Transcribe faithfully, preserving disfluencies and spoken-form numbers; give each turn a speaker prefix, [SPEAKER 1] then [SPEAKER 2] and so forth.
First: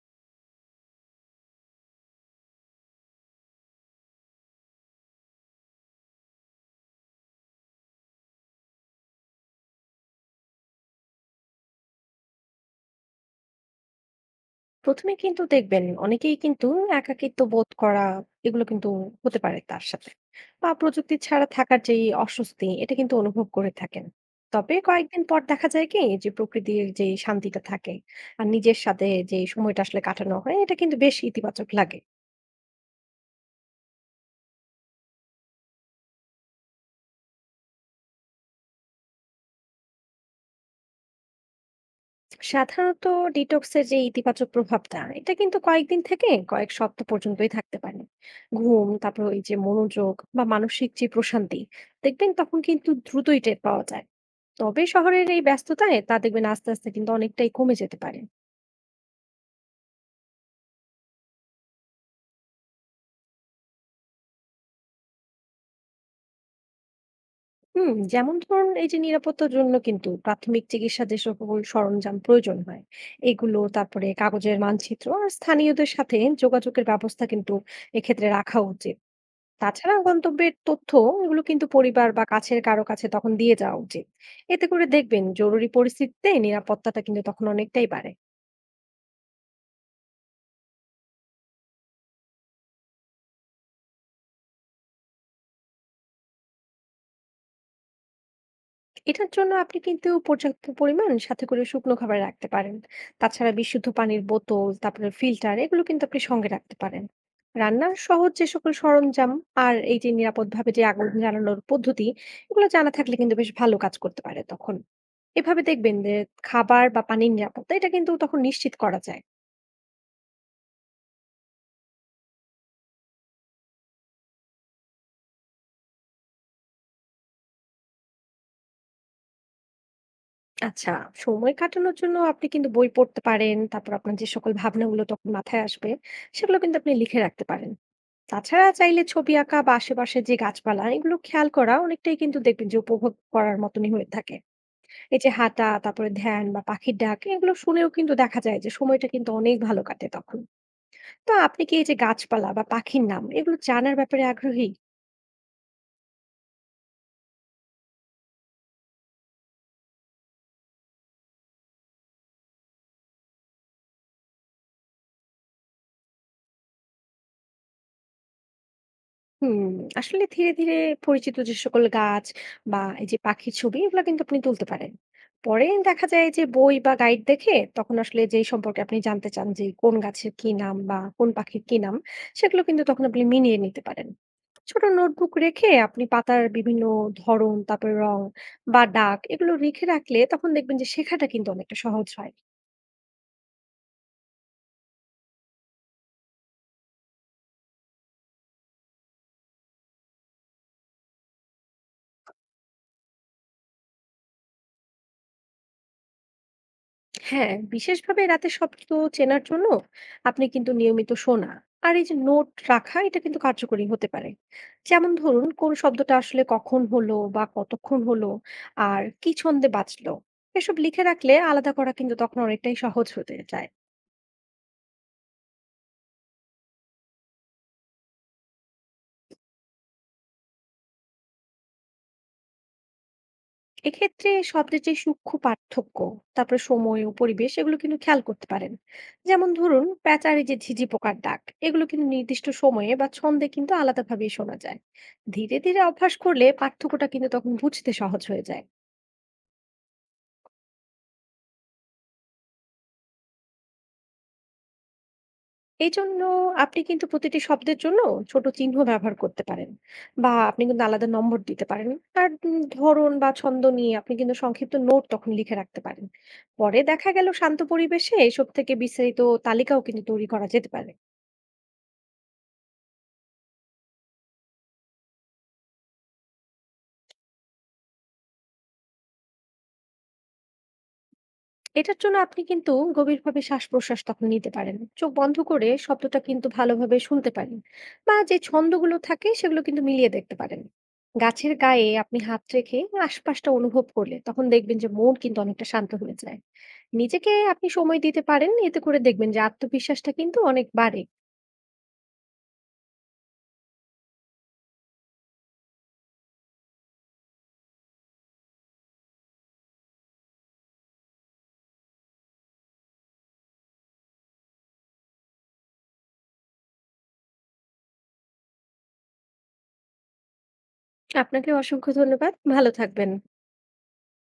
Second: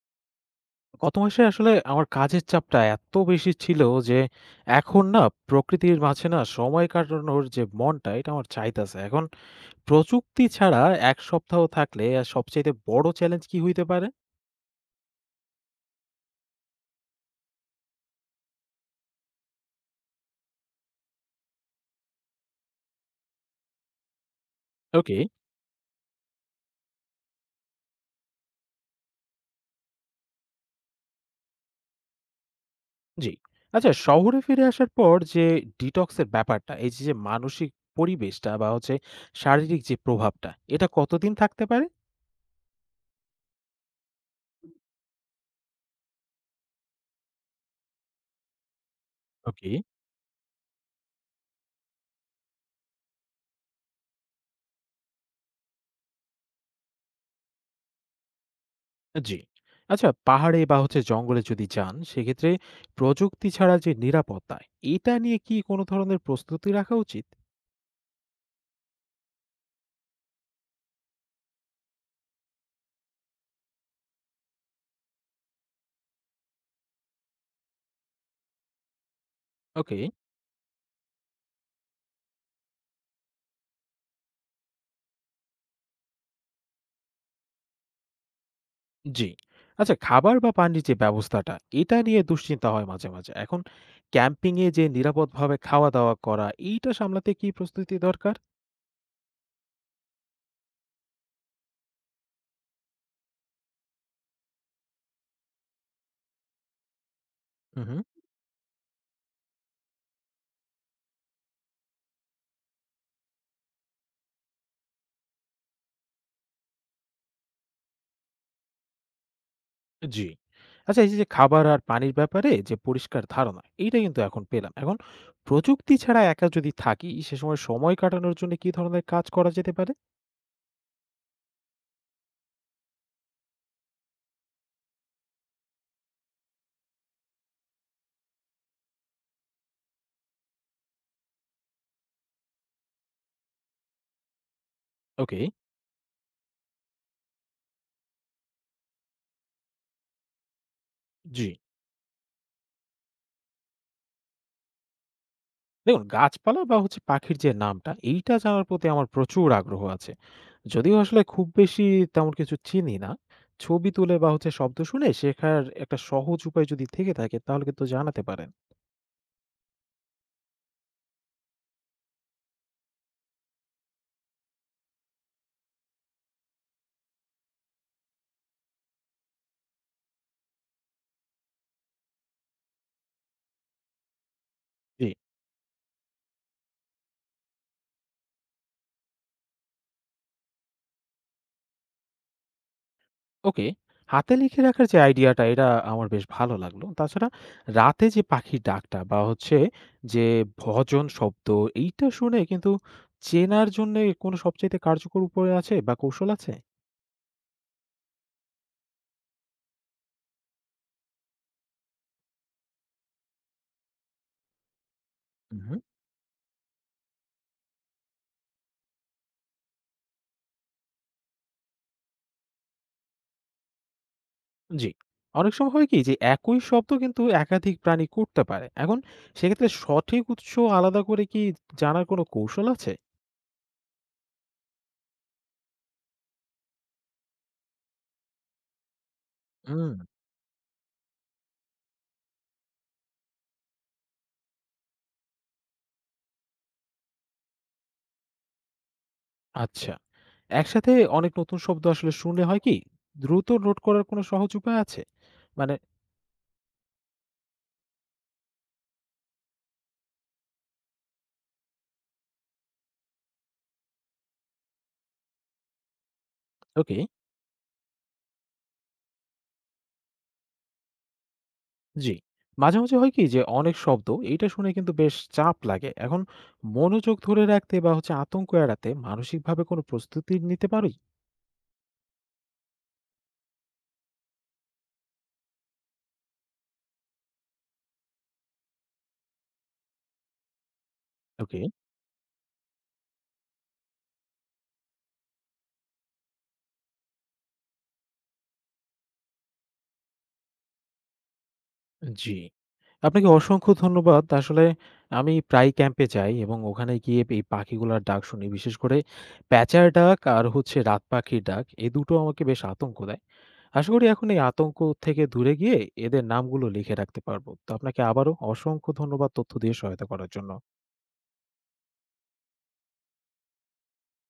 [SPEAKER 1] গত মাসে আসলে আমার কাজের চাপটা এত বেশি ছিল যে এখন না প্রকৃতির মাঝে না সময় কাটানোর যে মনটা এটা আমার চাইতেছে এখন প্রযুক্তি ছাড়া এক সপ্তাহ থাকলে আর সবচেয়ে বড় চ্যালেঞ্জ কি হইতে পারে?
[SPEAKER 2] প্রথমে কিন্তু দেখবেন অনেকেই কিন্তু একাকিত্ব বোধ করা এগুলো কিন্তু হতে পারে তার সাথে বা প্রযুক্তি ছাড়া থাকার যে অস্বস্তি এটা কিন্তু অনুভব করে থাকেন। তবে
[SPEAKER 1] ওকে।
[SPEAKER 2] কয়েকদিন পর দেখা যায় কি যে প্রকৃতির যে শান্তিটা থাকে আর নিজের সাথে যে সময়টা আসলে কাটানো হয় এটা কিন্তু বেশ ইতিবাচক লাগে।
[SPEAKER 1] জি। আচ্ছা, শহরে ফিরে আসার পর যে ডিটক্সের ব্যাপারটা, এই যে যে মানসিক পরিবেশটা বা হচ্ছে শারীরিক যে প্রভাবটা, এটা কতদিন থাকতে পারে?
[SPEAKER 2] সাধারণত ডিটক্সের যে ইতিবাচক প্রভাবটা এটা কিন্তু কয়েকদিন থেকে কয়েক সপ্তাহ পর্যন্তই থাকতে পারে। ঘুম, তারপর এই যে
[SPEAKER 1] ওকে।
[SPEAKER 2] মনোযোগ বা মানসিক যে প্রশান্তি দেখবেন তখন কিন্তু দ্রুতই টের পাওয়া যায়। তবে শহরের এই ব্যস্ততায় তা দেখবেন আস্তে আস্তে কিন্তু অনেকটাই কমে যেতে পারে।
[SPEAKER 1] জি। আচ্ছা, পাহাড়ে বা হচ্ছে জঙ্গলে যদি যান, সেক্ষেত্রে প্রযুক্তি ছাড়া যে নিরাপত্তা, এটা নিয়ে কি কোনো ধরনের প্রস্তুতি রাখা উচিত?
[SPEAKER 2] হুম, যেমন ধরুন এই যে নিরাপত্তার জন্য কিন্তু প্রাথমিক চিকিৎসা যে সকল সরঞ্জাম প্রয়োজন হয় এগুলো, তারপরে কাগজের মানচিত্র আর স্থানীয়দের সাথে যোগাযোগের ব্যবস্থা কিন্তু এক্ষেত্রে রাখা উচিত। তাছাড়া
[SPEAKER 1] ওকে,
[SPEAKER 2] গন্তব্যের তথ্য এগুলো কিন্তু পরিবার বা কাছের কারো কাছে তখন দিয়ে যাওয়া উচিত। এতে করে দেখবেন জরুরি পরিস্থিতিতে নিরাপত্তাটা কিন্তু তখন অনেকটাই বাড়ে।
[SPEAKER 1] জি। আচ্ছা, খাবার বা পানির যে ব্যবস্থাটা, এটা নিয়ে দুশ্চিন্তা হয় মাঝে মাঝে। এখন ক্যাম্পিং এ যে নিরাপদভাবে খাওয়া-দাওয়া করা, এইটা সামলাতে কি প্রস্তুতি দরকার?
[SPEAKER 2] এটার জন্য আপনি কিন্তু পর্যাপ্ত পরিমাণ সাথে করে শুকনো খাবার রাখতে পারেন। তাছাড়া বিশুদ্ধ পানির বোতল, তারপরে ফিল্টার এগুলো কিন্তু আপনি সঙ্গে রাখতে পারেন।
[SPEAKER 1] হুম,
[SPEAKER 2] রান্নার
[SPEAKER 1] হুম।
[SPEAKER 2] সহজ যে সকল সরঞ্জাম আর এই যে নিরাপদভাবে যে আগুন জ্বালানোর পদ্ধতি এগুলো জানা থাকলে কিন্তু বেশ ভালো কাজ করতে পারে তখন। এভাবে দেখবেন যে খাবার বা পানির নিরাপত্তা এটা কিন্তু তখন নিশ্চিত করা যায়।
[SPEAKER 1] জি। আচ্ছা, এই যে যে খাবার আর পানির ব্যাপারে যে পরিষ্কার ধারণা, এইটা কিন্তু এখন পেলাম। এখন প্রযুক্তি ছাড়া একা যদি থাকি, সে সময়, সময় কাটানোর জন্য কি ধরনের কাজ করা যেতে পারে?
[SPEAKER 2] আচ্ছা, সময় কাটানোর জন্য আপনি কিন্তু বই পড়তে পারেন, তারপর আপনার যে সকল ভাবনাগুলো তখন মাথায় আসবে সেগুলো কিন্তু আপনি লিখে রাখতে পারেন। তাছাড়া চাইলে ছবি আঁকা বা আশেপাশের যে গাছপালা এগুলো খেয়াল করা অনেকটাই কিন্তু দেখবেন যে উপভোগ করার মতনই হয়ে থাকে। এই যে
[SPEAKER 1] ওকে।
[SPEAKER 2] হাঁটা, তারপরে ধ্যান বা পাখির ডাক এগুলো শুনেও কিন্তু দেখা যায় যে সময়টা কিন্তু অনেক ভালো কাটে তখন। তো
[SPEAKER 1] জি।
[SPEAKER 2] আপনি কি এই যে গাছপালা বা পাখির নাম এগুলো জানার ব্যাপারে আগ্রহী?
[SPEAKER 1] দেখুন, গাছপালা বা হচ্ছে পাখির যে নামটা, এইটা জানার প্রতি আমার প্রচুর আগ্রহ আছে। যদিও আসলে খুব বেশি তেমন কিছু চিনি না। ছবি তুলে বা হচ্ছে শব্দ শুনে শেখার একটা সহজ উপায় যদি থেকে থাকে, তাহলে কিন্তু জানাতে পারেন।
[SPEAKER 2] হুম, আসলে ধীরে ধীরে পরিচিত যে সকল গাছ বা এই যে পাখির ছবি এগুলো কিন্তু আপনি তুলতে পারেন। পরে দেখা যায় যে বই বা গাইড দেখে তখন আসলে যেই সম্পর্কে আপনি জানতে চান যে কোন গাছের কি নাম বা কোন পাখির কি নাম সেগুলো কিন্তু তখন আপনি মিলিয়ে নিতে পারেন। ছোট
[SPEAKER 1] জি,
[SPEAKER 2] নোটবুক রেখে আপনি পাতার বিভিন্ন ধরন, তারপর রং বা ডাক এগুলো লিখে রাখলে তখন দেখবেন যে শেখাটা কিন্তু অনেকটা সহজ হয়।
[SPEAKER 1] ওকে। হাতে লিখে রাখার যে আইডিয়াটা, এটা আমার বেশ ভালো লাগলো। তাছাড়া রাতে যে পাখির ডাকটা বা হচ্ছে যে ভজন শব্দ, এইটা শুনে কিন্তু চেনার জন্যে কোনো সবচাইতে কার্যকর উপায় আছে বা কৌশল আছে?
[SPEAKER 2] হ্যাঁ, বিশেষভাবে রাতে শব্দ চেনার জন্য আপনি কিন্তু নিয়মিত শোনা আর এই যে নোট রাখা এটা কিন্তু কার্যকরী হতে পারে। যেমন ধরুন কোন
[SPEAKER 1] উহু।
[SPEAKER 2] শব্দটা আসলে কখন হলো বা কতক্ষণ হলো আর কি ছন্দে বাজলো এসব লিখে রাখলে আলাদা করা কিন্তু তখন অনেকটাই সহজ হতে যায়।
[SPEAKER 1] জি। অনেক সময় হয় কি যে একই শব্দ কিন্তু একাধিক প্রাণী করতে পারে। এখন সেক্ষেত্রে সঠিক উৎস আলাদা করে কি জানার কোনো কৌশল আছে?
[SPEAKER 2] এক্ষেত্রে শব্দের যে সূক্ষ্ম পার্থক্য, তারপরে সময় ও পরিবেশ এগুলো কিন্তু খেয়াল করতে পারেন। যেমন ধরুন
[SPEAKER 1] হুম।
[SPEAKER 2] প্যাঁচার এই যে ঝিঝি পোকার ডাক এগুলো কিন্তু নির্দিষ্ট সময়ে বা ছন্দে কিন্তু আলাদাভাবেই শোনা যায়। ধীরে ধীরে অভ্যাস করলে পার্থক্যটা কিন্তু তখন বুঝতে সহজ হয়ে যায়।
[SPEAKER 1] আচ্ছা। একসাথে অনেক নতুন শব্দ আসলে শুনলে হয় কি দ্রুত নোট করার কোনো সহজ উপায় আছে? মানে,
[SPEAKER 2] এইজন্য আপনি কিন্তু প্রতিটি শব্দের জন্য ছোট চিহ্ন ব্যবহার করতে পারেন বা আপনি কিন্তু আলাদা নম্বর দিতে পারেন। আর উম ধরন বা ছন্দ নিয়ে আপনি কিন্তু সংক্ষিপ্ত নোট তখন লিখে রাখতে পারেন। পরে
[SPEAKER 1] ওকে,
[SPEAKER 2] দেখা গেল শান্ত পরিবেশে এসব থেকে বিস্তারিত তালিকাও কিন্তু তৈরি করা যেতে পারে।
[SPEAKER 1] জি। মাঝে মাঝে হয় কি যে অনেক শব্দ এইটা শুনে কিন্তু বেশ চাপ লাগে। এখন মনোযোগ ধরে রাখতে বা হচ্ছে আতঙ্ক এড়াতে মানসিকভাবে কোনো প্রস্তুতি নিতে পারি?
[SPEAKER 2] এটার জন্য আপনি কিন্তু গভীরভাবে শ্বাস প্রশ্বাস তখন নিতে পারেন, চোখ বন্ধ করে শব্দটা কিন্তু ভালোভাবে শুনতে পারেন বা যে ছন্দগুলো থাকে সেগুলো কিন্তু মিলিয়ে দেখতে পারেন। গাছের
[SPEAKER 1] ওকে।
[SPEAKER 2] গায়ে আপনি হাত রেখে আশপাশটা অনুভব করলে তখন দেখবেন যে মন কিন্তু অনেকটা শান্ত হয়ে যায়। নিজেকে আপনি সময় দিতে পারেন, এতে করে দেখবেন যে আত্মবিশ্বাসটা কিন্তু অনেক বাড়ে।
[SPEAKER 1] জি। আপনাকে অসংখ্য ধন্যবাদ। আসলে আমি প্রায় ক্যাম্পে যাই এবং ওখানে গিয়ে এই পাখিগুলার ডাক শুনি। বিশেষ করে প্যাঁচার ডাক আর হচ্ছে রাত পাখির ডাক এই দুটো আমাকে বেশ আতঙ্ক দেয়। আশা করি এখন এই আতঙ্ক থেকে দূরে গিয়ে এদের নামগুলো লিখে রাখতে পারবো। তো আপনাকে আবারও অসংখ্য ধন্যবাদ তথ্য দিয়ে সহায়তা করার জন্য।
[SPEAKER 2] আপনাকে অসংখ্য ধন্যবাদ, ভালো থাকবেন।